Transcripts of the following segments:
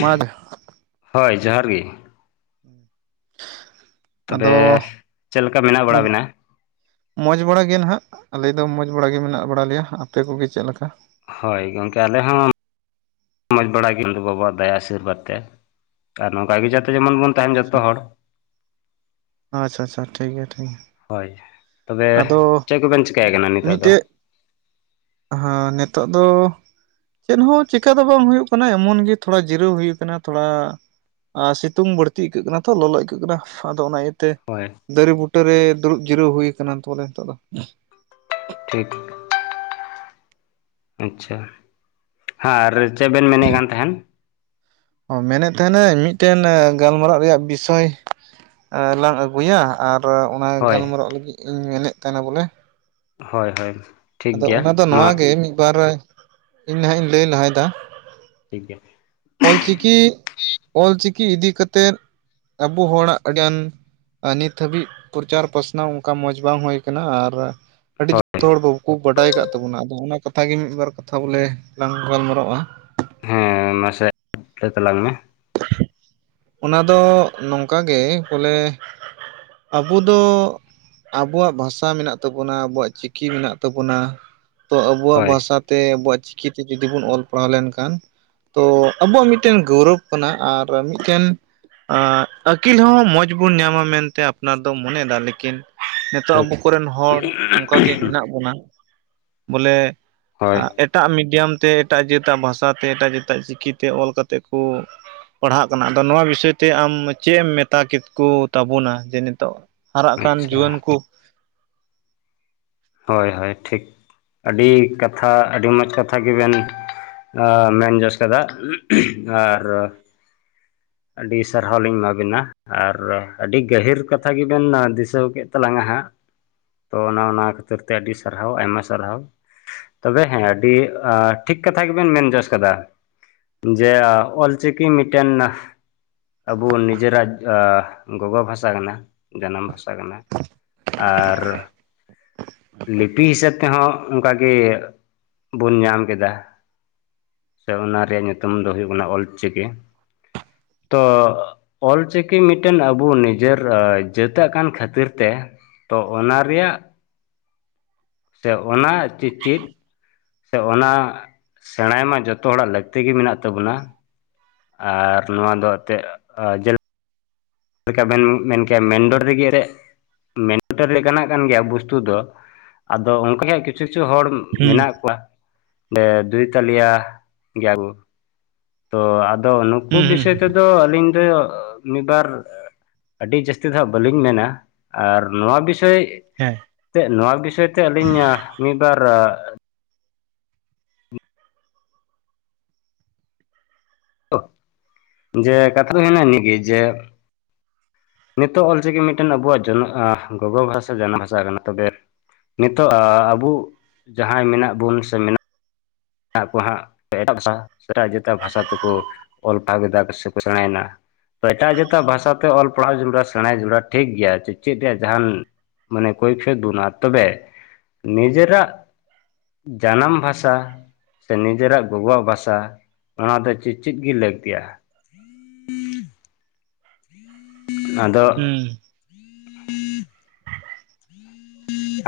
ᱢᱫ [unintelligible] ᱦᱳᱭ ᱡᱚᱦᱟᱨ ᱜᱮ ᱾ [unintelligible] ᱛᱚᱵᱮ ᱪᱮᱫ ᱞᱮᱠᱟ ᱢᱮᱱᱟᱜ ᱢᱚᱡᱽ ᱵᱟᱲᱟ ᱵᱤᱱᱟ? ᱢᱚᱡᱽ ᱵᱟᱲᱟ ᱜᱮ ᱱᱟᱦᱟᱜ ᱟᱞᱮ ᱫᱚ ᱢᱚᱡᱽ ᱵᱟᱲᱟ ᱜᱮ ᱢᱮᱱᱟᱜ ᱵᱟᱲᱟ ᱞᱮᱭᱟ, ᱟᱯᱮ ᱠᱚᱜᱮ ᱪᱮᱫ ᱞᱮᱠᱟ? ᱦᱳᱭ ᱜᱚᱢᱠᱮ ᱟᱞᱮ ᱦᱚᱸ ᱢᱚᱡᱽ ᱵᱟᱲᱟ ᱜᱮᱭᱟ ᱪᱟᱸᱫᱳ ᱵᱟᱵᱟ ᱫᱟᱭᱟ ᱟᱥᱤᱨᱵᱟᱫᱽ ᱛᱮ, ᱟᱨ ᱱᱚᱝᱠᱟ ᱜᱮ ᱡᱟᱛᱮ ᱡᱮᱢᱚᱱ ᱵᱚᱱ ᱛᱟᱦᱮᱱ ᱟᱪᱷᱟ ᱡᱚᱛᱚ ᱦᱚᱲ ᱟᱪᱷᱟ ᱟᱪᱷᱟ ᱴᱷᱤᱠ ᱜᱮᱭᱟ ᱴᱷᱤᱠ ᱜᱮᱭᱟ ᱾ ᱦᱳᱭ ᱛᱚᱵᱮ ᱪᱮᱫ ᱠᱚᱵᱮᱱ ᱪᱤᱭᱠᱟᱭ ᱠᱟᱱᱟ ᱱᱤᱛᱚᱜ ᱫᱚ? ᱦᱚᱸ ᱱᱤᱛᱚᱜ ᱫᱚ ᱪᱮᱫ ᱦᱚᱸ ᱪᱤᱠᱟᱹ ᱫᱚ ᱵᱟᱝ ᱦᱩᱭᱩᱜ ᱠᱟᱱᱟ ᱮᱢᱚᱱ ᱜᱮ ᱛᱷᱚᱲᱟ ᱡᱤᱨᱟᱹᱣ ᱦᱩᱭᱩᱜ ᱠᱟᱱᱟ ᱛᱷᱚᱲᱟ ᱾ ᱟᱨ ᱥᱤᱛᱩᱝ ᱵᱟᱹᱲᱛᱤ ᱟᱹᱭᱠᱟᱹᱜ ᱠᱟᱱᱟ ᱛᱚ ᱞᱚᱞᱚ ᱟᱹᱭᱠᱟᱹᱜ ᱠᱟᱱᱟ ᱟᱫᱚ ᱚᱱᱟ ᱤᱭᱟᱹᱛᱮ ᱾ ᱦᱳᱭ ᱾ ᱫᱟᱨᱮ ᱵᱩᱴᱟᱹᱨᱮ ᱫᱩᱲᱩᱵ ᱡᱤᱨᱟᱹᱣ ᱦᱩᱭ ᱟᱠᱟᱱᱟ ᱵᱚᱞᱮ ᱱᱤᱛᱚᱜ ᱫᱚ ᱾ ᱴᱷᱤᱠ ᱟᱪᱷᱟ ᱦᱮ ᱟᱨ ᱪᱮᱫ ᱵᱮᱱ ᱢᱮᱱᱮᱫ ᱠᱟᱱ ᱛᱟᱸᱦᱮᱱ ᱚ ᱢᱮᱱᱮᱫ ᱛᱟᱦᱮᱱᱟᱹᱧ ᱢᱤᱫᱴᱮᱱ ᱜᱟᱞᱢᱟᱨᱟᱜ ᱨᱮᱭᱟᱜ ᱵᱤᱥᱚᱭ ᱮᱸ ᱞᱟᱝ ᱟᱹᱜᱩᱭᱟ ᱟᱨ ᱚᱱᱟ ᱦᱳᱭ ᱜᱟᱞᱢᱟᱨᱟᱜ ᱞᱟᱹᱜᱤᱫ ᱤᱧ ᱢᱮᱱᱮᱫ ᱛᱟᱦᱮᱱᱟ ᱵᱚᱞᱮ ᱦᱚᱭ-ᱦᱚᱭ ᱟᱫᱚ ᱚᱱᱟ ᱫᱚ ᱱᱚᱣᱟ ᱜᱮᱼ ᱢᱤᱫ ᱵᱟᱨ ᱤᱧ ᱱᱟᱦᱜ ᱤᱧ ᱞᱟᱹᱭ ᱞᱟᱦᱟᱭ ᱫᱟ᱾ ᱴᱷᱤᱠ ᱜᱮᱭᱟ᱾ ᱚᱞᱪᱤᱠᱤᱼᱚᱞᱪᱤᱠᱤ ᱤᱫᱤ ᱠᱟᱛᱮᱫ ᱟᱵᱚ ᱦᱚᱲᱟᱜ ᱟᱹᱰᱤᱜᱟᱱ ᱟᱨ ᱱᱤᱛ ᱫᱷᱟᱹᱵᱤᱡ ᱯᱨᱚᱪᱟᱨ ᱯᱟᱥᱱᱟᱣ ᱚᱱᱠᱟ ᱢᱚᱸᱡᱽ ᱵᱟᱝ ᱦᱩᱭ ᱠᱟᱱᱟ ᱟᱨ ᱟᱹᱰᱤ ᱦᱳᱭ ᱡᱷᱚᱛᱚ ᱦᱚᱲ ᱵᱟᱠᱚ ᱵᱟᱰᱟᱭ ᱠᱟᱫ ᱛᱟᱵᱚᱱᱟ ᱟᱫᱚ ᱚᱱᱟ ᱠᱟᱛᱷᱟ ᱜᱮ ᱢᱤᱫᱵᱟᱨ ᱠᱟᱛᱷᱟ ᱵᱚᱞᱮ ᱞᱟᱝ ᱜᱟᱞᱢᱟᱨᱟᱜᱼᱟ᱾ ᱦᱮᱸ ᱢᱟᱥᱮ ᱞᱟᱹᱭ ᱛᱟᱞᱟᱝ ᱢᱮ᱾ ᱚᱱᱟ ᱫᱚ ᱱᱚᱝᱠᱟ ᱜᱮ ᱵᱚᱞᱮ ᱟᱵᱩ ᱫᱚ ᱟᱵᱩᱣᱟᱜ ᱵᱷᱟᱥᱟ ᱢᱮᱱᱟᱜ ᱛᱟᱵᱩᱱᱟ, ᱟᱵᱩᱣᱟᱜ ᱪᱤᱠᱤ ᱢᱮᱱᱟᱜ ᱛᱟᱵᱩᱱᱟ ᱛᱚ ᱟᱵᱩᱣᱟᱜ ᱦᱳᱭ ᱵᱷᱟᱥᱟ ᱛᱮ ᱟᱵᱚᱣᱟᱜ ᱪᱤᱠᱤᱛᱮ ᱡᱩᱫᱤ ᱵᱚᱱ ᱚᱞᱼ ᱯᱟᱲᱦᱟᱣ ᱞᱮᱱᱠᱷᱟᱱ ᱛᱚ ᱟᱵᱚᱣᱟᱜ ᱢᱤᱫᱴᱮᱱ ᱜᱟᱹᱣᱨᱚᱵᱽ ᱠᱟᱱᱟ ᱟᱨ ᱢᱤᱫᱴᱮᱱ ᱟᱸ ᱟᱹᱠᱤᱞ ᱦᱚᱸ ᱢᱚᱡᱽ ᱵᱚᱱ ᱧᱟᱢᱟ ᱢᱮᱱᱛᱮ ᱟᱯᱱᱟᱨ ᱫᱚ ᱢᱚᱱᱮᱭᱮᱫᱟ ᱞᱮᱠᱤᱱ ᱛᱚ ᱴᱷᱤᱠ ᱟᱵᱩ ᱠᱚᱨᱮᱱ ᱦᱚᱲ ᱚᱱᱠᱟ ᱜᱮ ᱢᱮᱱᱟᱜ ᱵᱚᱱᱟ ᱵᱚᱞᱮ ᱦᱳᱭ ᱮᱴᱟᱜ ᱢᱤᱰᱤᱭᱟᱢ ᱛᱮ ᱮᱴᱟᱜ ᱡᱟᱹᱛᱟᱜ ᱵᱷᱟᱥᱟ ᱛᱮ ᱮᱴᱟᱜ ᱡᱟᱹᱛᱟᱜ ᱪᱤᱠᱤ ᱛᱮ ᱚᱞ ᱠᱟᱛᱮᱫ ᱠᱚ ᱯᱟᱲᱦᱟᱜ ᱟᱫᱚ ᱱᱚᱣᱟ ᱵᱤᱥᱚᱭ ᱛᱮ ᱟᱢ ᱪᱮᱜ ᱮᱢ ᱢᱮᱛᱟ ᱠᱮ ᱠᱚ ᱛᱟᱵᱚᱱᱟ ᱡᱮ ᱱᱤᱛᱚᱜ ᱦᱟᱨᱟᱜ ᱠᱟᱱ ᱟᱪᱪᱷᱟ ᱡᱩᱣᱟᱹᱱ ᱠᱩ ᱦᱚᱭ-ᱦᱚᱭ ᱴᱷᱤᱠ ᱟᱹᱰᱤ ᱠᱟᱛᱷᱟ ᱟᱹᱰᱤ ᱢᱚᱡᱽ ᱠᱟᱛᱷᱟ ᱜᱮᱵᱮᱱ ᱢᱮᱱ ᱡᱚᱥ ᱠᱟᱫᱟ ᱟᱨ ᱟᱹᱰᱤ ᱥᱟᱨᱦᱟᱣ ᱞᱤᱧ ᱮᱢᱟᱵᱤᱱᱟ᱾ ᱟᱨ ᱟᱹᱰᱤ ᱜᱟᱹᱦᱤᱨ ᱠᱟᱛᱷᱟ ᱜᱮᱵᱮᱱ ᱫᱤᱥᱟᱹᱣ ᱠᱮᱫ ᱛᱟᱞᱟᱝᱟ ᱦᱟᱸᱜ᱾ ᱛᱚ ᱚᱱᱟ-ᱚᱱᱟ ᱠᱷᱟᱹᱛᱤᱨ ᱛᱮ ᱟᱹᱰᱤ ᱥᱟᱨᱦᱟᱣ ᱟᱭᱢᱟ ᱥᱟᱨᱦᱟᱣ᱾ ᱛᱚᱵᱮ ᱦᱮᱸ ᱟᱹᱰᱤ ᱴᱷᱤᱠ ᱠᱟᱛᱷᱟ ᱜᱮᱵᱮᱱ ᱢᱮᱱ ᱡᱚᱥ ᱠᱟᱫᱟ᱾ ᱡᱮ ᱚᱞ ᱪᱤᱠᱤ ᱢᱤᱫᱴᱮᱱ ᱟᱹᱵᱩ ᱱᱤᱡᱮᱨᱟᱜ ᱜᱚᱜᱚ ᱵᱷᱟᱥᱟ ᱠᱟᱱᱟ ᱡᱟᱱᱟᱢ ᱵᱷᱟᱥᱟ ᱠᱟᱱᱟ ᱟᱨ ᱞᱤᱯᱤ ᱦᱤᱥᱟᱹᱵ ᱛᱮᱦᱚᱸ ᱚᱱᱠᱟ ᱜᱮ ᱵᱚᱱ ᱧᱟᱢ ᱠᱮᱫᱟ ᱥᱮ ᱚᱱᱟ ᱨᱮᱭᱟᱜ ᱧᱩᱛᱩᱢ ᱫᱚ ᱦᱩᱭᱩᱜ ᱠᱟᱱᱟ ᱚᱞ ᱪᱤᱠᱤ ᱛᱚ ᱚᱞ ᱪᱤᱠᱤ ᱢᱤᱫᱴᱮᱱ ᱟᱵᱚ ᱱᱤᱡᱮᱨ ᱡᱟᱹᱛᱟᱜ ᱠᱟᱱ ᱠᱷᱟᱹᱛᱤᱨ ᱛᱮ ᱛᱚ ᱚᱱᱟ ᱨᱮᱭᱟᱜ ᱥᱮ ᱚᱱᱟ ᱪᱮ-ᱪᱮᱫ ᱥᱮ ᱚᱱᱟ ᱥᱮᱬᱟᱭ ᱢᱟ ᱡᱚᱛᱚ ᱦᱚᱲᱟᱜ ᱞᱟᱹᱠᱛᱤ ᱜᱮ ᱢᱮᱱᱟᱜ ᱛᱟᱵᱚᱱᱟ᱾ ᱟᱨ ᱱᱚᱣᱟ ᱫᱚ ᱮᱱᱛᱮᱫ ᱧᱮᱞ ᱞᱮᱠᱟ ᱵᱮᱱ ᱢᱮᱱ ᱠᱮᱭᱟ ᱢᱮᱱᱰᱚᱲ ᱨᱮᱜᱮ ᱨᱮ ᱢᱮᱱ ᱞᱮᱠᱟᱱᱟᱜ ᱠᱟᱱ ᱜᱮᱭᱟ ᱵᱚᱥᱛᱩ ᱫᱚ ᱟᱫᱚ ᱚᱱᱠᱟ ᱠᱤᱪᱷᱩ-ᱠᱤᱪᱷᱩ ᱦᱚᱲ ᱦᱩᱸ ᱢᱮᱱᱟᱜ ᱠᱚᱣᱟ ᱫᱩᱭ ᱛᱟᱞᱤᱭᱟ ᱜᱮᱭᱟᱵᱩ ᱛᱚ ᱟᱫᱚ ᱱᱩᱠᱩ ᱦᱩᱸ ᱦᱩᱸ ᱵᱤᱥᱚᱭ ᱛᱮᱫᱚ ᱟᱹᱞᱤᱧ ᱫᱚ ᱢᱤᱫᱵᱟᱨ ᱟᱹᱰᱤ ᱡᱟᱹᱥᱛᱤ ᱫᱚ ᱦᱟᱸᱜ ᱵᱟᱹᱞᱤᱧ ᱢᱮᱱᱟ ᱟᱨ ᱱᱚᱣᱟ ᱵᱤᱥᱚᱭ ᱦᱮᱸ ᱪᱮᱫ ᱱᱚᱣᱟ ᱵᱤᱥᱚᱭ ᱛᱮ ᱟᱹᱞᱤᱧ ᱢᱤᱫᱵᱟᱨ ᱡᱮ ᱠᱟᱛᱷᱟ ᱫᱚ ᱦᱮᱱᱟ ᱤᱱᱟᱹᱜᱮ ᱡᱮ ᱱᱤᱛᱚᱜ ᱚᱞ ᱪᱤᱠᱤ ᱢᱤᱫᱴᱮᱱ ᱟᱵᱚᱣᱟᱜ ᱡ ᱜᱚᱜᱚ ᱵᱷᱟᱥᱟ ᱥᱮ ᱡᱟᱱᱟᱢ ᱵᱷᱟᱥᱟᱜ ᱠᱟᱱᱟ ᱛᱚᱵᱮ ᱱᱤᱛᱚᱜ ᱟᱵᱚ ᱡᱟᱦᱟᱸᱭ ᱢᱮᱱᱟᱜ ᱵᱩᱱ ᱥᱮ ᱢᱮᱱᱟᱜ ᱟᱠᱚ ᱦᱟᱸᱜ ᱮᱴᱟᱜ, ᱮᱴᱟᱜ ᱵᱷᱟᱥᱟ ᱛᱮᱠᱚ ᱚᱞ ᱯᱟᱲᱦᱟᱣ ᱮᱫᱟ ᱥᱮᱠᱚ ᱥᱮᱬᱟᱭᱮᱱᱟ ᱾ ᱛᱚ ᱮᱴᱟᱜ ᱡᱟᱹᱛᱟᱜ ᱵᱷᱟᱥᱟ ᱛᱮ ᱚᱞ ᱯᱟᱲᱦᱟᱣ ᱡᱚᱲᱟ ᱥᱮᱬᱟ ᱡᱩᱲᱟ ᱴᱷᱤᱠ ᱜᱮᱭᱟ ᱪᱮᱫ ᱨᱮᱭᱟᱜ ᱡᱟᱦᱟᱱ ᱢᱟᱱᱮ ᱠᱚᱭᱯᱳᱫ ᱵᱩᱱᱟ ᱛᱚᱵᱮ ᱱᱤᱡᱮᱨᱟᱜ ᱡᱟᱱᱟᱢ ᱵᱷᱟᱥᱟ ᱥᱮ ᱱᱤᱡᱮᱨᱟᱜ ᱜᱚᱜᱚ ᱵᱷᱟᱥᱟ ᱾ ᱚᱱᱟ ᱫᱚ ᱪᱮᱫ ᱪᱮᱫ ᱜᱮ ᱞᱟᱹᱠᱛᱤᱜᱼᱟ? ᱟᱫᱚ ᱦᱩᱸ [inaudible]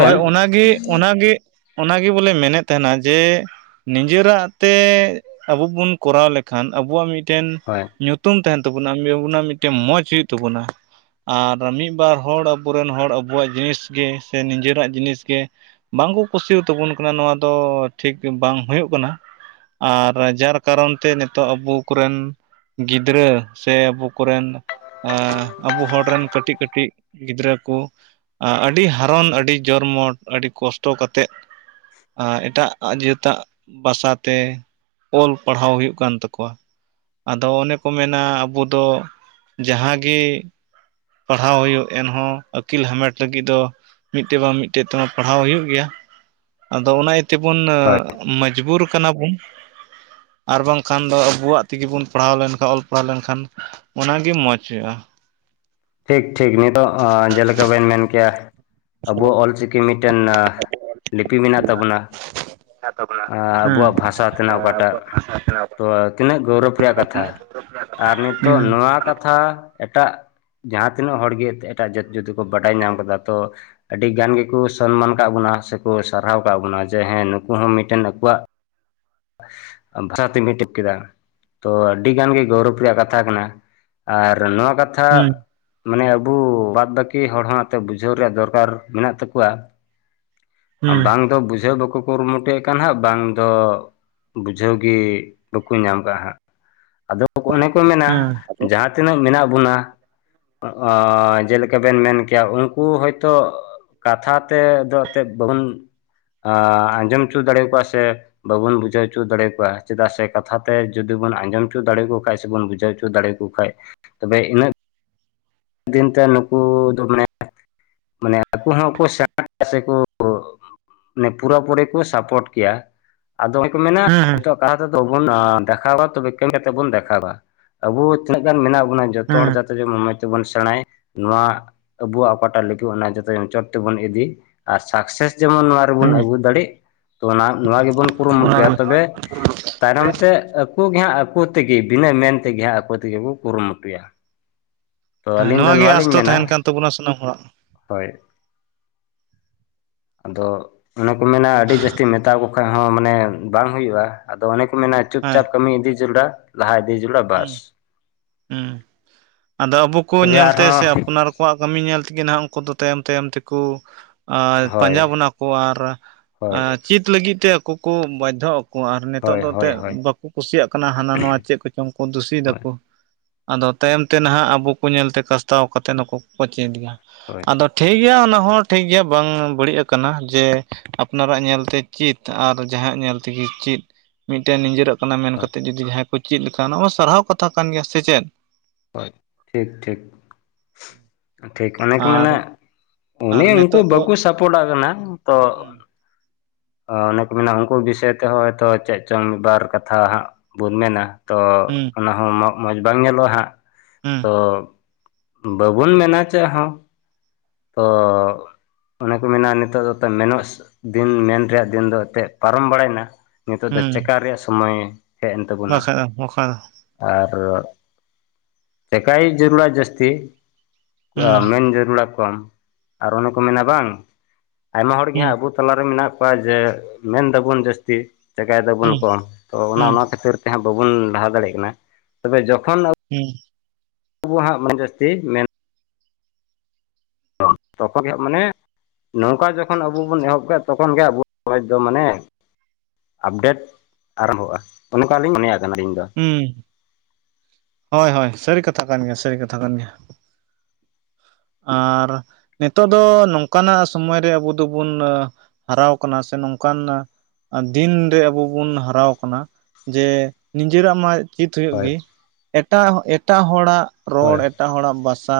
ᱦᱳᱭ ᱚᱱᱟᱜᱮ, ᱚᱱᱟᱜᱮ, ᱚᱱᱟᱜᱮ ᱵᱚᱞᱮ ᱢᱮᱱᱮᱫ ᱛᱟᱦᱮᱱᱟ ᱡᱮ ᱱᱤᱡᱮᱨᱟᱜ ᱛᱮ ᱟᱵᱚ ᱵᱚᱱ ᱠᱚᱨᱟᱣ ᱞᱮᱠᱷᱟᱱ ᱟᱵᱚᱣᱟᱜ ᱢᱤᱫᱴᱮᱱ ᱦᱳᱭ ᱧᱩᱛᱩᱢ ᱛᱟᱦᱮᱱ ᱛᱟᱵᱚᱱᱟ᱾ ᱟᱵᱚ ᱢᱤᱫᱴᱮᱱ ᱢᱚᱡᱽ ᱦᱳᱭ ᱛᱟᱵᱚᱱᱟ ᱾ ᱟᱨ ᱢᱤᱫᱵᱟᱨ ᱦᱚᱲ ᱟᱵᱚ ᱨᱮᱱ ᱦᱚᱲ ᱟᱵᱚᱣᱟᱜ ᱡᱤᱱᱤᱥ ᱜᱮ ᱥᱮ ᱱᱤᱡᱮᱨᱟᱜ ᱡᱤᱱᱤᱥ ᱜᱮ ᱵᱟᱝ ᱠᱚ ᱠᱩᱥᱤᱤᱭᱟ ᱛᱟᱵᱚᱱ ᱠᱟᱱᱟ ᱱᱚᱣᱟ ᱫᱚ ᱴᱷᱤᱠ ᱵᱟᱝ ᱦᱩᱭᱩᱜ ᱠᱟᱱᱟ ᱾ ᱟᱨ ᱡᱟᱨ ᱠᱟᱨᱚᱱ ᱛᱮ ᱱᱤᱛᱚᱜ ᱟᱵᱚ ᱠᱚᱨᱮᱱ ᱜᱤᱫᱽᱨᱟᱹ ᱥᱮ ᱟᱵᱚ ᱠᱚᱨᱮᱱ ᱟᱵᱚ ᱦᱚᱲ ᱨᱮᱱ ᱠᱟᱹᱴᱤᱡ, ᱠᱟᱹᱴᱤᱡ ᱜᱤᱫᱽᱨᱟᱹ ᱠᱚ ᱟᱹᱰᱤ [unintelligible] ᱟᱹᱰᱤ ᱡᱚᱨᱢᱚᱴ ᱟᱹᱰᱤ ᱠᱚᱥᱴᱚ ᱠᱟᱛᱮᱫ ᱟᱨ ᱮᱴᱟᱜ ᱡᱟᱹᱛᱟᱜ ᱵᱷᱟᱥᱟ ᱛᱮ ᱚᱞ ᱯᱟᱲᱦᱟᱣ ᱦᱩᱭᱩᱜ ᱠᱟᱱ ᱛᱟᱠᱚᱣᱟ ᱾ ᱟᱫᱚ ᱚᱱᱮ ᱠᱚ ᱢᱮᱱᱟ ᱟᱵᱚ ᱫᱚ ᱡᱟᱦᱟᱸ ᱜᱮ ᱯᱟᱲᱦᱟᱣ ᱦᱩᱭᱩᱜ ᱮᱱᱦᱚᱸ ᱟᱹᱠᱤᱞ ᱦᱟᱢᱮᱴ ᱞᱟᱹᱜᱤᱫ ᱫᱚ ᱢᱤᱫᱴᱮᱡ ᱵᱟᱝ ᱢᱤᱫᱴᱮᱡ ᱛᱮᱢᱟ ᱯᱟᱲᱦᱟᱣ ᱦᱩᱭᱩᱜ ᱜᱮᱭᱟ ᱾ ᱟᱫᱚ ᱚᱱᱟ ᱤᱭᱟᱹ ᱛᱮᱵᱚᱱ ᱦᱳᱭ ᱢᱚᱡᱽᱵᱩᱨ ᱠᱟᱱᱟ ᱵᱚᱱ ᱟᱨ ᱵᱟᱝ ᱠᱷᱟᱱ ᱫᱚ ᱟᱵᱚᱣᱟᱜ ᱛᱮᱜᱮ ᱵᱚᱱ ᱯᱟᱲᱦᱟᱣ ᱞᱮᱱᱠᱷᱟᱱ ᱚᱞ ᱯᱟᱲᱦᱟᱣ ᱞᱮᱱᱠᱷᱟᱱ ᱚᱱᱟᱜᱤ ᱢᱚᱸᱡᱽ ᱦᱩᱭᱩᱜᱼᱟ ᱾ ᱴᱷᱤᱠ, ᱴᱷᱤᱠ ᱱᱤᱛᱚᱜ ᱡᱮᱞᱮᱠᱟ ᱵᱮᱱ ᱢᱮᱱ ᱠᱮᱭᱟ ᱾ ᱟᱵᱚ ᱚᱞ ᱪᱤᱠᱤ ᱢᱤᱫᱴᱮᱱ ᱞᱤᱯᱤ ᱢᱮᱱᱟᱜ ᱛᱟᱵᱚᱱᱟ ᱾ ᱦᱩᱸ ᱟᱵᱚᱣᱟᱜ ᱵᱷᱟᱥᱟ ᱛᱮᱱᱟᱜ ᱚᱠᱟᱴᱟᱜ ᱛᱚ ᱛᱤᱱᱟᱹᱜ ᱜᱚᱨᱚᱵᱽ ᱨᱮᱭᱟᱜ ᱠᱟᱛᱷᱟ ᱟᱨ ᱱᱤᱛᱚᱜ ᱦᱩᱸ ᱱᱚᱣᱟ ᱠᱟᱛᱷᱟ ᱮᱴᱟᱜ ᱡᱟᱦᱟᱸ ᱛᱤᱱᱟᱹᱜ ᱦᱚᱲ ᱜᱮ ᱮᱴᱟᱜ ᱡᱟᱹᱛ ᱡᱩᱫᱤ ᱠᱚ ᱵᱟᱰᱟᱭ ᱧᱟᱢ ᱠᱟᱫᱟ ᱛᱚ ᱟᱹᱰᱤ ᱜᱟᱱ ᱜᱮᱠᱚ ᱥᱚᱱᱢᱟᱱ ᱠᱟᱜ ᱵᱚᱱᱟ, ᱥᱮᱠᱚ ᱥᱟᱨᱦᱟᱣ ᱠᱫ ᱵᱚᱱᱟ ᱡᱮ ᱦᱮᱸ ᱱᱩᱠᱩ ᱦᱚᱸ ᱢᱤᱫᱴᱮᱱ ᱟᱠᱚᱣᱟᱜ [inaudible] ᱵᱷᱟᱥᱟ ᱛᱮ ᱢᱮᱴᱤᱝ ᱠᱮᱫᱟ ᱾ ᱛᱚ ᱟᱹᱰᱤ ᱜᱟᱱ ᱜᱮ ᱜᱚᱨᱚᱵᱽ ᱨᱮᱭᱟᱜ ᱠᱟᱛᱷᱟ ᱠᱟᱱᱟ, ᱟᱨ ᱱᱚᱣᱟ ᱠᱟᱛᱷᱟ ᱦᱩᱸ ᱢᱟᱱᱮ ᱟᱵᱚ ᱵᱟᱫ ᱵᱟᱹᱠᱤ ᱦᱚᱲ ᱦᱚᱸ ᱮᱱᱛᱮ ᱵᱩᱡᱷᱟᱹᱣ ᱨᱮᱭᱟᱜ ᱫᱚᱨᱠᱟᱨ ᱢᱮᱱᱟᱜ ᱛᱟᱠᱚᱣᱟ ᱦᱩᱸ ᱵᱟᱝ ᱫᱚ ᱵᱩᱡᱷᱟᱹᱣ ᱵᱟᱠᱚ ᱠᱩᱨᱩᱢᱩᱴᱩᱭᱮᱫ ᱠᱟᱱ ᱦᱟᱸᱜ ᱵᱟᱝ ᱫᱚ ᱵᱩᱡᱷᱟᱹᱣ ᱜᱮ ᱵᱟᱠᱚ ᱧᱟᱢ ᱠᱟᱜᱼᱟ ᱦᱟᱸᱜ᱾ ᱟᱫᱚ ᱚᱱᱮ ᱠᱚ ᱢᱮᱱᱟ ᱡᱟᱦᱟᱸ ᱛᱤᱱᱟᱹᱜ ᱢᱮᱱᱟᱜ ᱵᱚᱱᱟ ᱡᱮ ᱞᱮᱠᱟ ᱵᱮᱱ ᱢᱮᱱ ᱠᱮᱫ-ᱟ, ᱩᱱᱠᱩ ᱦᱳᱭᱛᱳ ᱠᱟᱛᱷᱟ ᱛᱮ ᱫᱚ ᱵᱟᱵᱚᱱ ᱟᱸᱡᱚᱢ ᱦᱚᱪᱚ ᱫᱟᱲᱮ ᱟᱠᱚᱣᱟ ᱥᱮ ᱵᱟᱵᱚᱱ ᱵᱩᱡᱷᱟᱹᱣ ᱦᱚᱪᱚ ᱫᱟᱲᱮ ᱟᱠᱚᱣᱟ᱾ ᱪᱮᱫᱟᱜ ᱥᱮ ᱠᱟᱛᱷᱟ ᱛᱮ ᱡᱩᱫᱤ ᱵᱚᱱ ᱟᱸᱡᱚᱢ ᱦᱚᱪᱚ ᱫᱟᱲᱮ ᱟᱠᱚ ᱠᱷᱟᱱᱡ ᱥᱮᱵᱚᱱ ᱵᱩᱡᱷᱟᱹᱣ ᱦᱚᱪᱚ ᱫᱟᱲᱮ ᱠᱩ ᱠᱷᱟᱡ ᱛᱚᱵᱮ ᱤᱱᱟᱹᱜ ᱫᱤᱱᱛᱮ ᱱᱩᱠᱩ ᱫᱚ ᱢᱟᱱᱮ ᱢᱟᱱᱮ ᱟᱠᱚ ᱦᱚᱸᱠᱚ ᱥᱮᱬᱟ [unintelligible] ᱥᱮᱠᱚ ᱢᱟᱱᱮ ᱯᱩᱨᱟᱹᱯᱩᱨᱤ ᱠᱚ ᱥᱟᱯᱚᱴ ᱠᱮᱭᱟ᱾ ᱟᱫᱚ ᱠᱚ ᱢᱮᱱᱟ ᱦᱩᱸ ᱞᱟᱦᱟ ᱛᱮᱫᱚ ᱵᱚᱱ ᱫᱮᱠᱷᱟᱣᱟ ᱠᱟᱹᱢᱤ ᱠᱟᱛᱮ ᱵᱚᱱ ᱫᱮᱠᱷᱟᱣᱟ᱾ ᱟᱵᱚ ᱛᱤᱱᱟᱹᱜ ᱜᱟᱱ ᱢᱮᱱᱟᱜ ᱵᱚᱱᱟ ᱾ ᱡᱚᱛᱚ ᱦᱚᱲ ᱦᱩᱸ ᱡᱟᱛᱮ ᱢᱚᱡᱽ ᱛᱮᱵᱚᱱ ᱥᱮᱬᱟᱭ ᱱᱚᱣᱟ ᱟᱵᱚᱣᱟᱜ ᱚᱠᱟᱴᱟᱜ ᱞᱟᱹᱜᱤᱫ ᱚᱱᱟ ᱡᱚᱛᱚᱪᱚᱴ ᱛᱮᱵᱚᱱ ᱤᱫᱤ᱾ ᱟᱨ ᱥᱟᱠᱥᱮᱥ ᱡᱮᱢᱚᱱ ᱱᱚᱣᱟ ᱦᱩᱸ ᱦᱩᱸ ᱟᱹᱜᱩ ᱫᱟᱲᱮᱜ ᱛᱚ ᱱᱚᱣᱟ ᱜᱮᱵᱚᱱ ᱠᱩᱨᱩᱢᱩᱴᱩᱭᱟ ᱚᱱᱟᱜᱮ ᱛᱚᱵᱮ ᱛᱟᱭᱚᱢ ᱛᱮ ᱟᱠᱚ ᱜᱮ ᱦᱟᱸᱜ ᱟᱠᱚ ᱛᱮᱜᱮ ᱵᱤᱱᱟᱹ ᱢᱮᱱ ᱛᱮᱜᱮ ᱦᱟᱸᱜ ᱟᱠᱚ ᱛᱮᱜᱮ ᱠᱚ ᱠᱩᱨᱩᱢᱩᱴᱩᱭᱟ᱾ ᱛᱚ ᱟᱹᱞᱤᱧ ᱱᱚᱣᱟ ᱜᱮ ᱟᱥ ᱫᱚ ᱛᱟᱦᱮᱱ ᱠᱟᱱ ᱛᱟᱵᱚᱱᱟ ᱥᱟᱱᱟᱢ ᱦᱚᱲᱟᱜ᱾ ᱦᱚᱭ᱾ ᱟᱫᱚ ᱚᱱᱮ ᱠᱚ ᱢᱮᱱᱟ ᱟᱹᱰᱤ ᱡᱟᱹᱥᱛᱤ ᱢᱮᱛᱟᱣᱟᱠᱚ ᱠᱷᱟᱱ ᱦᱚᱸ ᱢᱟᱱᱮ ᱵᱟᱝ ᱦᱩᱭᱩᱜᱼᱟ ᱟᱫᱚ ᱚᱱᱮ ᱠᱚ ᱢᱮᱱᱟ ᱪᱩᱯ ᱦᱮᱸ ᱪᱟᱯ ᱠᱟᱹᱢᱤ ᱤᱫᱤ [unintelligible] ᱞᱟᱦᱟ ᱤᱫᱤ ᱡ [unintelligible] ᱦᱩᱸ ᱦᱩᱸ ᱟᱫᱚ ᱟᱵᱚ ᱠᱚ ᱛᱚᱵᱮ ᱧᱮᱞᱛᱮ ᱥᱮ ᱟᱨᱦᱚᱸ ᱟᱯᱱᱟᱨ ᱠᱚ ᱠᱚᱣᱟᱜ ᱠᱟᱹᱢᱤ ᱧᱮᱞ ᱛᱮᱜᱮ ᱱᱟᱦᱟᱜ ᱩᱱᱠᱩ ᱫᱚ ᱛᱟᱭᱚᱢ ᱛᱟᱭᱚᱢ ᱛᱮᱠᱚ ᱯᱟᱸᱡᱟ ᱦᱳᱭ ᱵᱚᱱᱟ ᱠᱚ ᱟᱨ ᱦᱳᱭ ᱪᱮᱫ ᱞᱟᱹᱜᱤᱫ ᱛᱮ ᱟᱠᱚ ᱠᱚ ᱵᱟᱫᱽᱫᱷᱚ ᱟᱨ ᱱᱤᱛᱚᱜ ᱦᱳᱭ ᱫᱚ ᱦᱳᱭ ᱮᱱᱛᱮᱫ ᱦᱳᱭ ᱵᱟᱠᱚ ᱠᱩᱥᱤᱭᱟᱜ ᱠᱟᱱᱟ ᱦᱟᱱᱟ ᱱᱟᱣᱟ ᱪᱮᱫ ᱠᱚᱪᱚᱝ ᱠᱚ ᱫᱩᱥᱤ ᱦᱳᱭ ᱮᱫᱟᱠᱚ᱾ ᱟᱫᱚ ᱛᱟᱭᱚᱢ ᱛᱮᱱᱟᱦᱟᱜ ᱟᱵᱚ ᱠᱚ ᱧᱮᱞᱛᱮ ᱠᱟᱥᱛᱟᱣ ᱠᱟᱛᱮᱫ ᱫᱚᱠᱚ ᱪᱮᱫ ᱜᱮᱭᱟ᱾ ᱦᱳᱭ ᱟᱫᱚ ᱴᱷᱤᱠ ᱜᱮᱭᱟ ᱚᱱᱟ ᱦᱚᱸ ᱴᱷᱤᱠ ᱜᱮᱭᱟ ᱵᱟᱝ ᱵᱟᱹᱲᱤᱡ ᱟᱠᱟᱱᱟ ᱡᱮ ᱟᱯᱱᱟᱨᱟᱜ ᱧᱮᱞᱛᱮ ᱪᱩᱛ ᱟᱨ ᱡᱟᱦᱟᱸ ᱧᱮᱞ ᱛᱮᱜᱮ ᱪᱩᱛ ᱢᱤᱫᱴᱮᱱ ᱱᱤᱡᱚᱨᱟᱜ ᱢᱮᱱ ᱦᱳᱭ ᱠᱟᱛᱮᱫ ᱡᱩᱫᱤ ᱡᱟᱦᱟᱸᱭ ᱠᱚ ᱪᱮᱫ ᱞᱮᱠᱟ ᱚᱱᱟᱢᱟ ᱥᱟᱨᱦᱟᱣ ᱠᱟᱛᱷᱟ ᱠᱟᱱ ᱜᱮᱭᱟ ᱥᱮ ᱪᱮᱫ? ᱦᱚᱭ ᱴᱷᱤᱠ ᱴᱷᱤᱠ ᱴᱷᱤᱠ ᱚᱱᱮᱠᱚ ᱟᱨ ᱢᱮᱱᱟ ᱚᱱᱮ ᱟᱨ ᱩᱱᱠᱩ ᱱᱤᱛᱚᱜ ᱫᱚ ᱵᱟᱠᱚ ᱥᱟᱯᱚᱴᱟᱜ ᱠᱟᱱᱟ ᱛᱚ ᱦᱩᱸ ᱚᱱᱮ ᱠᱚ ᱢᱮᱱᱟ ᱩᱱᱠᱩ ᱵᱤᱥᱚᱭ ᱛᱮ ᱦᱚᱭᱛᱚ ᱪᱮᱫ ᱪᱚᱝ ᱢᱤᱫ ᱵᱟᱨ ᱠᱟᱛᱷᱟ ᱦᱟᱸᱜ ᱵᱚᱱ ᱢᱮᱱᱟ᱾ ᱛᱚ ᱦᱩᱸ ᱚᱱᱟ ᱦᱚᱸ ᱢᱚᱡᱽ ᱵᱟᱝ ᱧᱮᱞᱚᱜᱼᱟ ᱦᱟᱸᱜ᱾ ᱦᱩᱸ ᱚ ᱵᱟᱵᱚᱱ ᱢᱮᱱᱟ ᱪᱮᱫ ᱦᱚᱸ᱾ ᱚ ᱚᱱᱮ ᱠᱚ ᱢᱮᱱᱟ ᱱᱤᱛᱚᱜ ᱫᱚ ᱛᱚ ᱢᱮᱱᱚᱥ ᱫᱤᱱ ᱢᱮᱱ ᱨᱮᱭᱟᱜ ᱫᱤᱱ ᱫᱚ ᱮᱛᱮᱫ ᱯᱟᱨᱚᱢ ᱵᱟᱲᱟᱭᱮᱱᱟ᱾ ᱱᱤᱛᱚᱜ ᱫᱚ ᱦᱩᱸ ᱪᱮᱠᱟ ᱨᱮᱭᱟᱜ ᱥᱚᱢᱚᱭ ᱦᱮᱡ ᱮᱱ ᱛᱟᱵᱚᱱᱟ᱾ ᱵᱟᱠᱷᱟᱡ ᱫᱚ ᱵᱟᱠᱷᱟᱡ ᱫᱚ ᱟᱨ ᱪᱮᱠᱟᱭ ᱡᱟᱹᱨᱩᱲᱟ ᱡᱟᱹᱥᱛᱤ ᱦᱩᱸ ᱢᱮᱱ ᱡᱟᱹᱨᱩᱲᱟ ᱠᱚᱢ ᱟᱨ ᱚᱱᱮ ᱠᱚ ᱢᱮᱱᱟ ᱵᱟᱝ ᱟᱭᱢᱟ ᱦᱚᱲ ᱦᱩᱸ ᱜᱮᱦᱟᱸᱜ ᱟᱵᱚ ᱛᱟᱞᱟᱨᱮ ᱢᱮᱱᱟᱜ ᱠᱚᱣᱟ ᱡᱮ ᱢᱮᱱ ᱮᱫᱟᱵᱚᱱ ᱡᱟᱹᱥᱛᱤ ᱪᱤᱠᱟᱭ ᱫᱟᱵᱚᱱ ᱦᱩᱸ ᱠᱚᱢ ᱛᱚ ᱚᱱᱟ ᱦᱩᱸ ᱚᱱᱟ ᱠᱷᱟᱹᱛᱤᱨ ᱛᱮ ᱡᱟᱦᱟᱸ ᱵᱟᱵᱚᱱ ᱞᱟᱦᱟ ᱫᱟᱲᱮᱭᱟᱜ ᱠᱟᱱᱟ ᱛᱚᱵᱮ ᱡᱚᱠᱷᱚᱱ ᱦᱩᱸ᱾ ᱟᱵᱚ ᱦᱟᱸᱜ ᱢᱚᱱ ᱡᱟᱹᱥᱛᱤ ᱢᱮᱱ ᱛᱚᱠᱷᱚ [unintelligible] ᱢᱟᱱᱮ ᱱᱚᱝᱠᱟ ᱡᱚᱠᱷᱚᱱ ᱟᱵᱚ ᱵᱚᱱ ᱮᱦᱚᱵ ᱠᱮᱜᱼᱟ ᱛᱚᱠᱷᱚᱱ ᱜᱮ ᱟᱵᱚ ᱥᱚᱢᱟᱡᱽ ᱫᱚ ᱢᱟᱱᱮ ᱟᱯᱰᱮᱴ ᱟᱨᱚᱢᱵᱷᱚᱜᱼᱟ ᱚᱱᱠᱟᱞᱤᱧ ᱢᱚᱱᱮᱭᱟᱜ ᱠᱟᱱᱟ ᱟᱞᱤᱧ ᱫᱚ᱾ ᱦᱩᱸ ᱦᱚᱭ ᱦᱚᱭ ᱥᱟᱹᱨᱤ ᱠᱟᱛᱷᱟ ᱠᱟᱱ ᱜᱮᱭᱟ ᱥᱟᱹᱨᱤ ᱠᱟᱛᱷᱟ ᱠᱟᱱ ᱜᱮᱭᱟ᱾ ᱟᱨ ᱱᱤᱛᱚᱜ ᱫᱚ ᱱᱚᱝᱠᱟᱱᱟᱜ ᱥᱚᱢᱚᱭ ᱨᱮ ᱟᱵᱚ ᱫᱚᱵᱚᱱ ᱦᱟᱨᱟᱣ ᱟᱠᱟᱱᱟ ᱥᱮ ᱱᱚᱝᱠᱟᱱ ᱫᱤᱱ ᱨᱮ ᱟᱵᱚ ᱵᱚᱱ ᱦᱟᱨᱟᱣ ᱠᱟᱱᱟ ᱡᱮ ᱱᱤᱡᱮᱨᱟᱜ ᱢᱟ ᱪᱮᱫ ᱦᱩᱭᱩᱜ ᱦᱳᱭ ᱜᱮ ᱮᱴᱟᱜ ᱮᱴᱟᱜ ᱦᱚᱲᱟᱜ ᱨᱚᱲ ᱦᱳᱭ ᱮᱴᱟᱜ ᱦᱚᱲᱟᱜ ᱵᱟᱥᱟ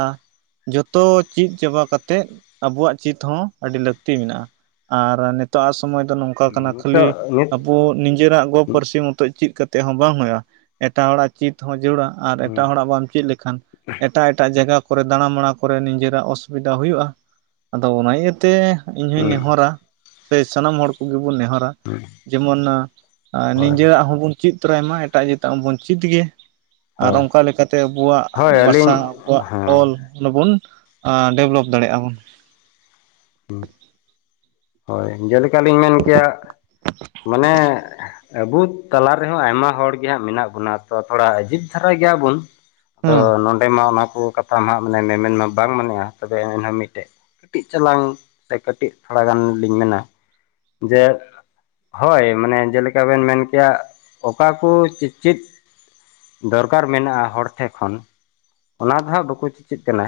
ᱡᱚᱛᱚ ᱪᱮᱫ ᱪᱟᱵᱟ ᱠᱟᱛᱮᱫ ᱟᱵᱚᱣᱟᱜ ᱪᱮᱫ ᱦᱚᱸ ᱟᱹᱰᱤ ᱞᱟᱹᱠᱛᱤ ᱢᱮᱱᱟᱜᱼᱟ᱾ ᱟᱨ ᱥᱚᱢᱚᱭ ᱫᱚ ᱱᱚᱝᱠᱟ ᱠᱟᱱᱟ ᱠᱷᱟᱹᱞᱤ ᱱᱤᱛᱚᱜ ᱱᱤᱛ ᱟᱵᱚ ᱱᱤᱡᱮᱨᱟᱜ ᱫᱚ ᱯᱟᱹᱨᱥᱤ ᱢᱚᱛᱚ ᱪᱮᱫ ᱠᱟᱛᱮᱫ ᱦᱚᱸ ᱵᱟᱝ ᱦᱩᱭᱩᱜᱼᱟ ᱮᱴᱟᱜ ᱦᱚᱲᱟᱜ ᱪᱮᱫ ᱦᱚᱸ ᱡᱚᱲᱟ᱾ ᱟᱨ ᱦᱩᱸ ᱮᱴᱟᱜ ᱦᱚᱲᱟᱜ ᱵᱟᱢ ᱪᱮᱫ ᱞᱮᱠᱷᱟᱱ ᱮᱴᱟᱜ ᱮᱴᱟᱜ ᱡᱟᱭᱜᱟ ᱠᱚᱨᱮ ᱫᱟᱬᱟ ᱢᱟᱲᱟ ᱠᱚᱨᱮ ᱱᱤᱡᱮᱨᱟᱜ ᱚᱥᱩᱵᱤᱫᱟ ᱦᱩᱭᱩᱜᱼᱟ ᱟᱫᱚ ᱚᱱᱟ ᱤᱭᱟᱹᱛᱮ ᱤᱧ ᱦᱩᱧ ᱦᱩᱸ ᱱᱮᱦᱚᱨᱟ᱾ ᱥᱮ ᱥᱟᱱᱟᱢ ᱦᱚᱲ ᱠᱚᱜᱮ ᱵᱚᱱ ᱱᱮᱦᱚᱨᱟ ᱦᱩᱸ ᱡᱮᱢᱚᱱ ᱦᱳᱭ ᱱᱤᱡᱮᱨᱟᱜ ᱦᱚᱸᱵᱚᱱ ᱪᱮᱫ ᱛᱚᱨᱟᱭ ᱢᱟ ᱮᱴᱟᱜ ᱡᱟᱹᱛᱟᱜ ᱢᱟᱵᱚᱱ ᱪᱮᱫ ᱜᱮ᱾ ᱟᱨ ᱦᱳᱭ ᱚᱱᱠᱟ ᱞᱮᱠᱟᱛᱮ ᱟᱵᱚᱣᱟᱜ ᱦᱳᱭ ᱵᱟᱥᱟ ᱟᱹᱞᱤᱧ ᱟᱵᱚᱣᱟᱜ ᱚᱞ ᱦᱮᱸ ᱚᱱᱟ ᱵᱚᱱ ᱟᱻ ᱰᱮᱵᱷᱞᱚᱯ ᱫᱟᱲᱮᱭᱟᱜ-ᱟ ᱵᱚᱱ᱾ ᱦᱩᱸ ᱦᱚᱭ ᱡᱮᱞᱮᱠᱟ ᱞᱤᱧ ᱢᱮᱱ ᱠᱮᱭᱟ ᱢᱟᱱᱮ ᱟᱹᱵᱩ ᱛᱟᱞᱟ ᱨᱮᱦᱚᱸ ᱟᱭᱢᱟ ᱦᱚᱲ ᱜᱮᱦᱟᱸᱜ ᱢᱮᱱᱟᱜ ᱵᱚᱱᱟ ᱛᱚ ᱛᱷᱚᱲᱟ ᱟᱹᱡᱤᱵᱽ ᱫᱷᱟᱨᱟ ᱜᱮᱭᱟᱵᱩᱱ ᱾ ᱛᱚ ᱦᱮᱸ ᱱᱚᱰᱮ ᱢᱟ ᱚᱱᱟ ᱠᱚ ᱠᱟᱛ ᱛᱷᱟ ᱱᱷᱟᱜ ᱢᱟᱱᱮ ᱢᱮᱢᱮᱱ ᱢᱟ ᱵᱟᱝ ᱢᱟᱱᱮᱜ-ᱟ ᱛᱚᱵᱮ ᱮᱱᱦᱚᱸ ᱢᱤᱫᱴᱮᱱ ᱠᱟᱹᱴᱤᱡ ᱪᱟᱞᱟᱝ ᱠᱟᱼᱼ ᱛᱮ ᱠᱟᱹᱴᱤᱡ ᱛᱷᱚᱲᱟ ᱜᱟᱱ ᱞᱤᱧ ᱢᱮᱱᱟ, ᱡᱮ ᱦᱚᱭ ᱢᱟᱱᱮ ᱡᱮᱞᱮᱠᱟ ᱵᱮᱱ ᱢᱮᱱ ᱠᱮᱭᱟ ᱚᱠᱟ ᱠᱚ ᱪᱮᱫᱼᱪᱮᱫ, ᱫᱚᱨᱠᱟᱨ ᱢᱮᱱᱟᱜ-ᱟ ᱦᱚᱲ ᱴᱷᱮᱜ ᱠᱷᱚᱱ ᱾ ᱚᱱᱟ ᱫᱚ ᱦᱟᱸᱜ ᱵᱟᱠᱚ ᱪᱮᱪᱮᱫ ᱠᱟᱱᱟ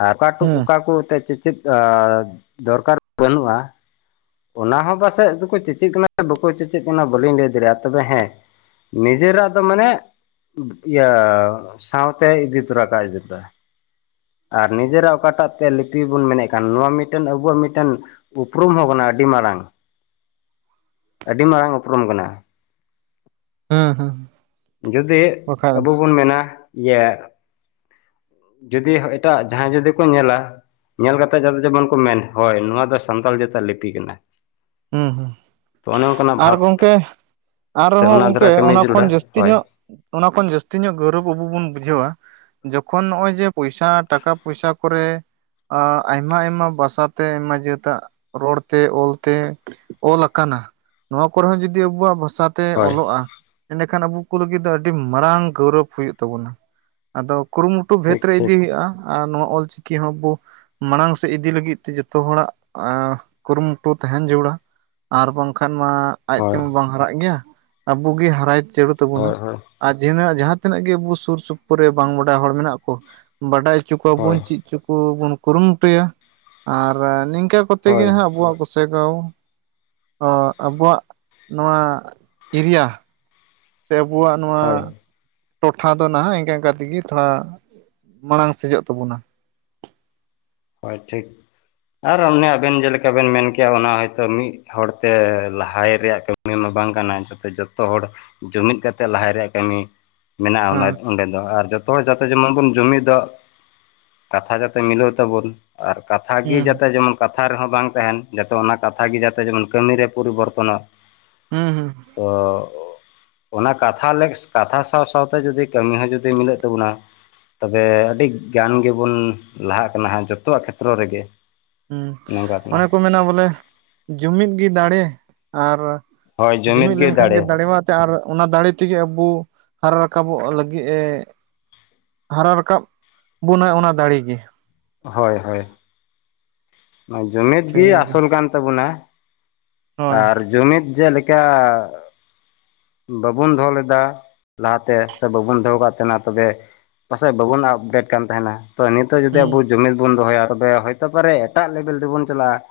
ᱟᱨ ᱚᱠᱟ ᱠᱩ ᱦᱮᱸ ᱚᱠᱟ ᱠᱚ ᱮᱛᱮᱫ ᱪᱮᱫ ᱚᱻ ᱫᱚᱨᱠᱟᱨ ᱵᱟᱹᱱᱩᱜᱼᱟ ᱾ ᱚᱱᱟ ᱦᱚᱸ ᱯᱟᱥᱮᱡ ᱫᱚᱠᱚ ᱪᱮᱪᱮᱫ ᱠᱟᱱᱟ ᱥᱮ ᱵᱟᱠᱚ ᱪᱮᱪᱮᱫ ᱠᱟᱱᱟ ᱵᱟᱹᱞᱤᱧ ᱞᱟᱹᱭ ᱫᱟᱲᱮᱭᱟᱜ-ᱟ ᱛᱚᱵᱮ ᱦᱮᱸ, ᱱᱤᱡᱮᱨᱟᱜ ᱫᱚ ᱢᱟᱱᱮ ᱤᱭᱟᱹ ᱥᱟᱶ ᱛᱮ ᱤᱫᱤ ᱛᱩᱨᱟᱠᱟᱜ-ᱟᱭ ᱡᱩᱛᱟ ᱾ ᱟᱨ ᱱᱤᱡᱮᱨᱟᱜ ᱚᱠᱟᱴᱟᱜ ᱛᱮ ᱞᱤᱯᱤ ᱵᱚᱱ ᱢᱮᱱᱮᱫ ᱠᱟᱱ ᱱᱚᱣᱟ ᱢᱤᱫᱴᱮᱱ ᱟᱵᱚᱣᱟᱜ ᱢᱤᱫᱴᱮᱱ ᱩᱯᱨᱩᱢ ᱦᱚᱸ ᱠᱟᱱᱟ ᱟᱹᱰᱤ ᱢᱟᱨᱟᱝ ᱟᱹᱰᱤ ᱢᱟᱨᱟᱝ ᱩᱯᱨᱩᱢ ᱠᱟᱱᱟ᱾ ᱦᱮᱸ ᱦᱮᱸ᱾ ᱡᱩᱫᱤ ᱵᱟᱠᱷᱟᱡ ᱟᱵᱚ ᱵᱚᱱ ᱢᱮᱱᱟ ᱤᱭᱟᱹ ᱡᱩᱫᱤ ᱦᱚᱸ ᱮᱴᱟᱜ ᱡᱟᱦᱟᱸᱭ ᱡᱩᱫᱤ ᱠᱚ ᱧᱮᱞᱟ ᱧᱮᱞ ᱠᱟᱛᱮᱜ ᱡᱟᱛᱮ ᱡᱮᱢᱚᱱ ᱠᱩ ᱢᱮᱱ ᱦᱚᱭ ᱱᱚᱣᱟ ᱫᱚ ᱥᱟᱱᱛᱟᱞ ᱡᱟᱹᱛᱟᱜ ᱞᱤᱯᱤ ᱠᱟᱱᱟ ᱾ ᱦᱩᱸ ᱦᱩᱸ ᱟᱨ ᱵᱷᱟᱵᱽ ᱜᱚᱝᱠᱮ ᱥᱮ ᱟᱨᱦᱚᱸ ᱚᱱᱟ ᱜᱚᱝᱠᱮ ᱫᱷᱟᱨᱟ ᱠᱟᱹᱢᱤ ᱚᱱᱟ ᱠᱷᱚᱱ ᱡᱟᱹᱨᱩᱲᱟ ᱡᱟᱹᱥᱛᱤ ᱦᱳᱭ ᱧᱚᱜ ᱚᱱᱟ ᱠᱷᱚᱱ ᱡᱟᱹᱥᱛᱤ ᱧᱚᱜ ᱜᱟᱣᱨᱚᱵᱽ ᱟᱹᱵᱩ ᱵᱩᱱ ᱵᱩᱡᱷᱟᱹᱣᱟ ᱡᱚᱠᱷᱚᱱ ᱱᱚᱜ-ᱚᱭ ᱡᱮ ᱯᱚᱭᱥᱟ ᱴᱟᱠᱟ ᱯᱚᱭᱥᱟ ᱠᱚᱨᱮ ᱟᱭᱢᱟ ᱟᱭᱢᱟ ᱵᱷᱟᱥᱟ ᱛᱮ ᱟᱭᱢᱟ ᱡᱟᱹᱛᱟᱜ ᱨᱚᱲ ᱛᱮ ᱚᱞ ᱛᱮ ᱚᱞ ᱟᱠᱟᱱᱟ, ᱱᱚᱣᱟ ᱠᱚᱨᱮ ᱦᱚᱸ ᱡᱩᱫᱤ ᱟᱹᱵᱩᱣᱟᱜ ᱵᱷᱟᱥᱟ ᱛᱮ ᱦᱳᱭ ᱚᱞᱚᱜ-ᱟ ᱤᱱᱟᱹ ᱠᱷᱟᱱ ᱟᱹᱵᱩ ᱠᱩ ᱞᱟᱹᱜᱤᱫ ᱫᱚ ᱟᱹᱰᱤ ᱢᱟᱨᱟᱝ ᱜᱟᱣᱨᱚᱵᱽ ᱦᱩᱭᱩᱜ ᱛᱟᱵᱩᱱᱟ ᱾ ᱟᱫᱚ ᱠᱩᱨᱩᱢᱩ ᱴᱩ ᱵᱷᱮᱫ ᱴᱷᱤᱠ ᱨᱮ ᱴᱷᱤᱠ ᱤᱫᱤ ᱦᱩᱭᱩᱜ-ᱟ ᱾ ᱟᱨ ᱱᱚᱣᱟ ᱚᱞ ᱪᱤᱠᱤ ᱦᱚᱸᱵᱩ ᱢᱟᱲᱟᱝ ᱥᱮᱫ ᱤᱫᱤ ᱞᱟᱹᱜᱤᱫ ᱛᱮ ᱡᱚᱛᱚ ᱦᱚᱲᱟᱜ ᱠᱩᱨᱩᱢᱩᱴᱩ ᱛᱟᱦᱮᱱ ᱡᱟᱹᱨᱩᱲᱟ ᱾ ᱟᱨ ᱵᱟᱝ ᱠᱷᱟᱱ ᱢᱟ ᱟᱡ ᱛᱮ ᱦᱳᱭ ᱢᱟ ᱵᱟᱝ ᱦᱟᱨᱟᱜ ᱜᱮᱭᱟ ᱟᱹᱵᱩ ᱜᱮ ᱦᱟᱨᱟᱭ ᱡᱟᱹᱨᱩᱲ ᱛᱟᱹᱵᱩᱱᱟ᱾ ᱦᱳᱭ ᱦᱳᱭ ᱟᱨ ᱡᱤᱦᱟᱺᱱᱟᱜ ᱡᱟᱦᱟᱸ ᱛᱤᱱᱟᱹᱜ ᱜᱮ ᱟᱹᱵᱩ ᱥᱩᱨ ᱥᱩᱯᱩᱨ ᱨᱮ ᱵᱟᱝ ᱵᱟᱰᱟᱭ ᱦᱚᱲ ᱢᱮᱱᱟᱜ ᱠᱩ ᱵᱟᱰᱟᱭ ᱚᱪᱚ ᱠᱩᱣᱟᱵᱩᱱ ᱦᱳᱭ ᱪᱤᱫ ᱪᱚ ᱠᱩᱵᱩᱱ ᱠᱩᱨᱩᱢᱩᱴᱩᱭᱟ ᱟᱨ ᱱᱤᱝᱠᱟ ᱠᱚᱛᱮ ᱜᱮ ᱦᱳᱭ ᱦᱟᱸᱜ ᱟᱹᱵᱩᱣᱟᱜ ᱜᱚᱥᱮᱜᱟᱶ ᱚᱻ ᱟᱹᱵᱩᱣᱟᱜ ᱱᱚᱣᱟ ᱮᱨᱤᱭᱟ ᱥᱮ ᱟᱹᱵᱩᱣᱟᱜ ᱱᱚᱣᱟ ᱦᱳᱭ ᱴᱚᱴᱷᱟ ᱫᱚ ᱱᱷᱟᱜ ᱤᱱᱠᱟ ᱤᱱᱠᱟ ᱛᱮ ᱜᱤ ᱛᱷᱚᱲᱟ ᱢᱟᱲᱟᱝ ᱥᱮᱡᱚᱜ ᱛᱟᱹᱵᱩᱱᱟ ᱾ ᱦᱚᱭ ᱴᱷᱤᱠ ᱟᱨ ᱚᱱᱮ ᱟᱵᱮᱱ ᱡᱮᱞᱮᱠᱟ ᱵᱮᱱ ᱢᱮᱱ ᱠᱮᱭᱟ ᱚᱱᱟ ᱦᱚᱭᱛᱚ ᱢᱤᱫ ᱦᱚᱲᱛᱮ ᱞᱟᱦᱟᱭ ᱨᱮᱭᱟᱜ ᱠᱟᱹᱢᱤ ᱢᱟ ᱵᱟᱝ ᱠᱟᱱᱟ ᱡᱟᱛᱮ ᱡᱚᱛᱚ ᱦᱚᱲ ᱡᱩᱢᱤᱫ ᱠᱟᱛᱮᱜ ᱞᱟᱦᱟᱭ ᱨᱮᱭᱟᱜ ᱠᱟᱹᱢᱤ ᱢᱮᱱᱟᱜ-ᱟ ᱚᱱᱟ ᱦᱮᱸ ᱚᱸᱰᱮ ᱫᱚ ᱟᱨ ᱡᱚᱛᱚ ᱦᱚᱲ ᱡᱟᱛᱮ ᱡᱮᱢᱚᱱ ᱵᱩᱱ ᱡᱩᱢᱤᱫᱚᱜ ᱠᱟᱛᱷᱟ ᱡᱟᱛᱮ ᱢᱤᱞᱟᱹ ᱚᱜ ᱛᱟᱵᱩᱱ ᱟᱨ ᱠᱟᱛᱷ ᱜᱤ ᱦᱩᱸ ᱡᱟᱛᱮ ᱡᱮᱢᱚᱱ ᱠᱟᱛᱷᱟ ᱨᱮᱦᱚᱸ ᱵᱟᱝ ᱛᱟᱦᱮᱱ ᱡᱟᱛᱮ ᱚᱱᱟ ᱠᱟᱛᱷᱟ ᱜᱮ ᱡᱟᱛᱮ ᱡᱮᱢᱚᱱ ᱠᱟᱹᱢᱤ ᱨᱮ ᱯᱚᱨᱤᱵᱚᱨᱛᱚᱱᱚᱜ᱾ ᱦᱩᱸ ᱦᱩᱸ᱾ ᱚᱜᱻᱚ ᱚᱱᱟ ᱠᱟᱛᱷᱟ ᱞᱮᱠᱥ ᱠᱟᱛᱷᱟ ᱥᱟᱶ ᱥᱟᱶ ᱛᱮ ᱡᱩᱫᱤ ᱠᱟᱹᱢᱤ ᱦᱚᱸ ᱡᱩᱫᱤ ᱢᱤᱞᱟᱹᱜ ᱛᱟᱹᱵᱩᱱᱟ᱾ ᱛᱚᱵᱮ ᱟᱹᱰᱤ ᱜᱟᱱ ᱜᱮᱵᱩᱱ ᱞᱟᱦᱟᱜ ᱠᱟᱱᱟ ᱦᱟᱸᱜ ᱡᱚᱛᱚᱣᱟᱜ ᱠᱷᱮᱛᱨᱚ ᱨᱮ ᱜᱮ᱾ ᱦᱩᱸ ᱚᱱᱮ ᱠᱚ ᱢᱮᱱᱟ ᱵᱚᱞᱮ ᱡᱩᱢᱤᱫ ᱜᱮ ᱫᱟᱲᱮ ᱟᱨ ᱡᱩᱢᱤᱫ ᱞᱮᱱᱠᱷᱟᱱ ᱜᱮ ᱫᱟᱲᱮ ᱢᱟ ᱟᱨ ᱚᱱᱟ ᱫᱟᱲᱮ ᱛᱮᱜᱮ ᱟᱵᱚ ᱦᱟᱨᱟ ᱨᱟᱠᱟᱵᱚᱜ ᱞᱟᱹᱜᱤᱫ ᱮ ᱦᱟᱨᱟ ᱨᱟᱠᱟᱵ ᱵᱚᱱᱟᱭ ᱚᱱᱟ ᱫᱟᱲᱮ ᱜᱮ ᱾ ᱦᱳᱭ ᱦᱳᱭ ᱾ ᱡᱩᱢᱤᱫ ᱴᱷᱤᱠ ᱜᱮ ᱜᱮᱭᱟ ᱟᱥᱚᱞ ᱠᱟᱱ ᱛᱟᱵᱚᱱᱟ ᱦᱳᱭ ᱟᱨ ᱡᱩᱢᱤᱫ ᱡᱮᱞᱮᱠᱟ ᱵᱟᱵᱚᱱ ᱫᱚᱦᱚ ᱞᱮᱫᱟ ᱞᱟᱦᱟᱛᱮ, ᱥᱮ ᱵᱟᱵᱚᱱ ᱫᱚᱦᱚ ᱟᱠᱟᱜ ᱛᱟᱦᱮᱱᱟ ᱛᱚᱵᱮ ᱯᱟᱥᱮᱡ ᱵᱟᱵᱚᱱ ᱟᱯᱰᱮᱴ ᱠᱟᱱ ᱛᱟᱦᱮᱱᱟ, ᱛᱚ ᱱᱤᱛ ᱱᱤᱛᱚᱜ ᱡᱩᱫᱤ ᱦᱩᱸ ᱟᱵᱚ ᱡᱩᱢᱤᱫ ᱵᱚᱱ ᱫᱚᱦᱚᱭᱟ ᱛᱚᱵᱮ ᱦᱚᱭᱛᱚ ᱯᱟᱨᱮ ᱮᱴᱟᱜ ᱞᱮᱵᱮᱞ ᱛᱮᱵᱚᱱ ᱪᱟᱞᱟᱜᱼᱟ ᱾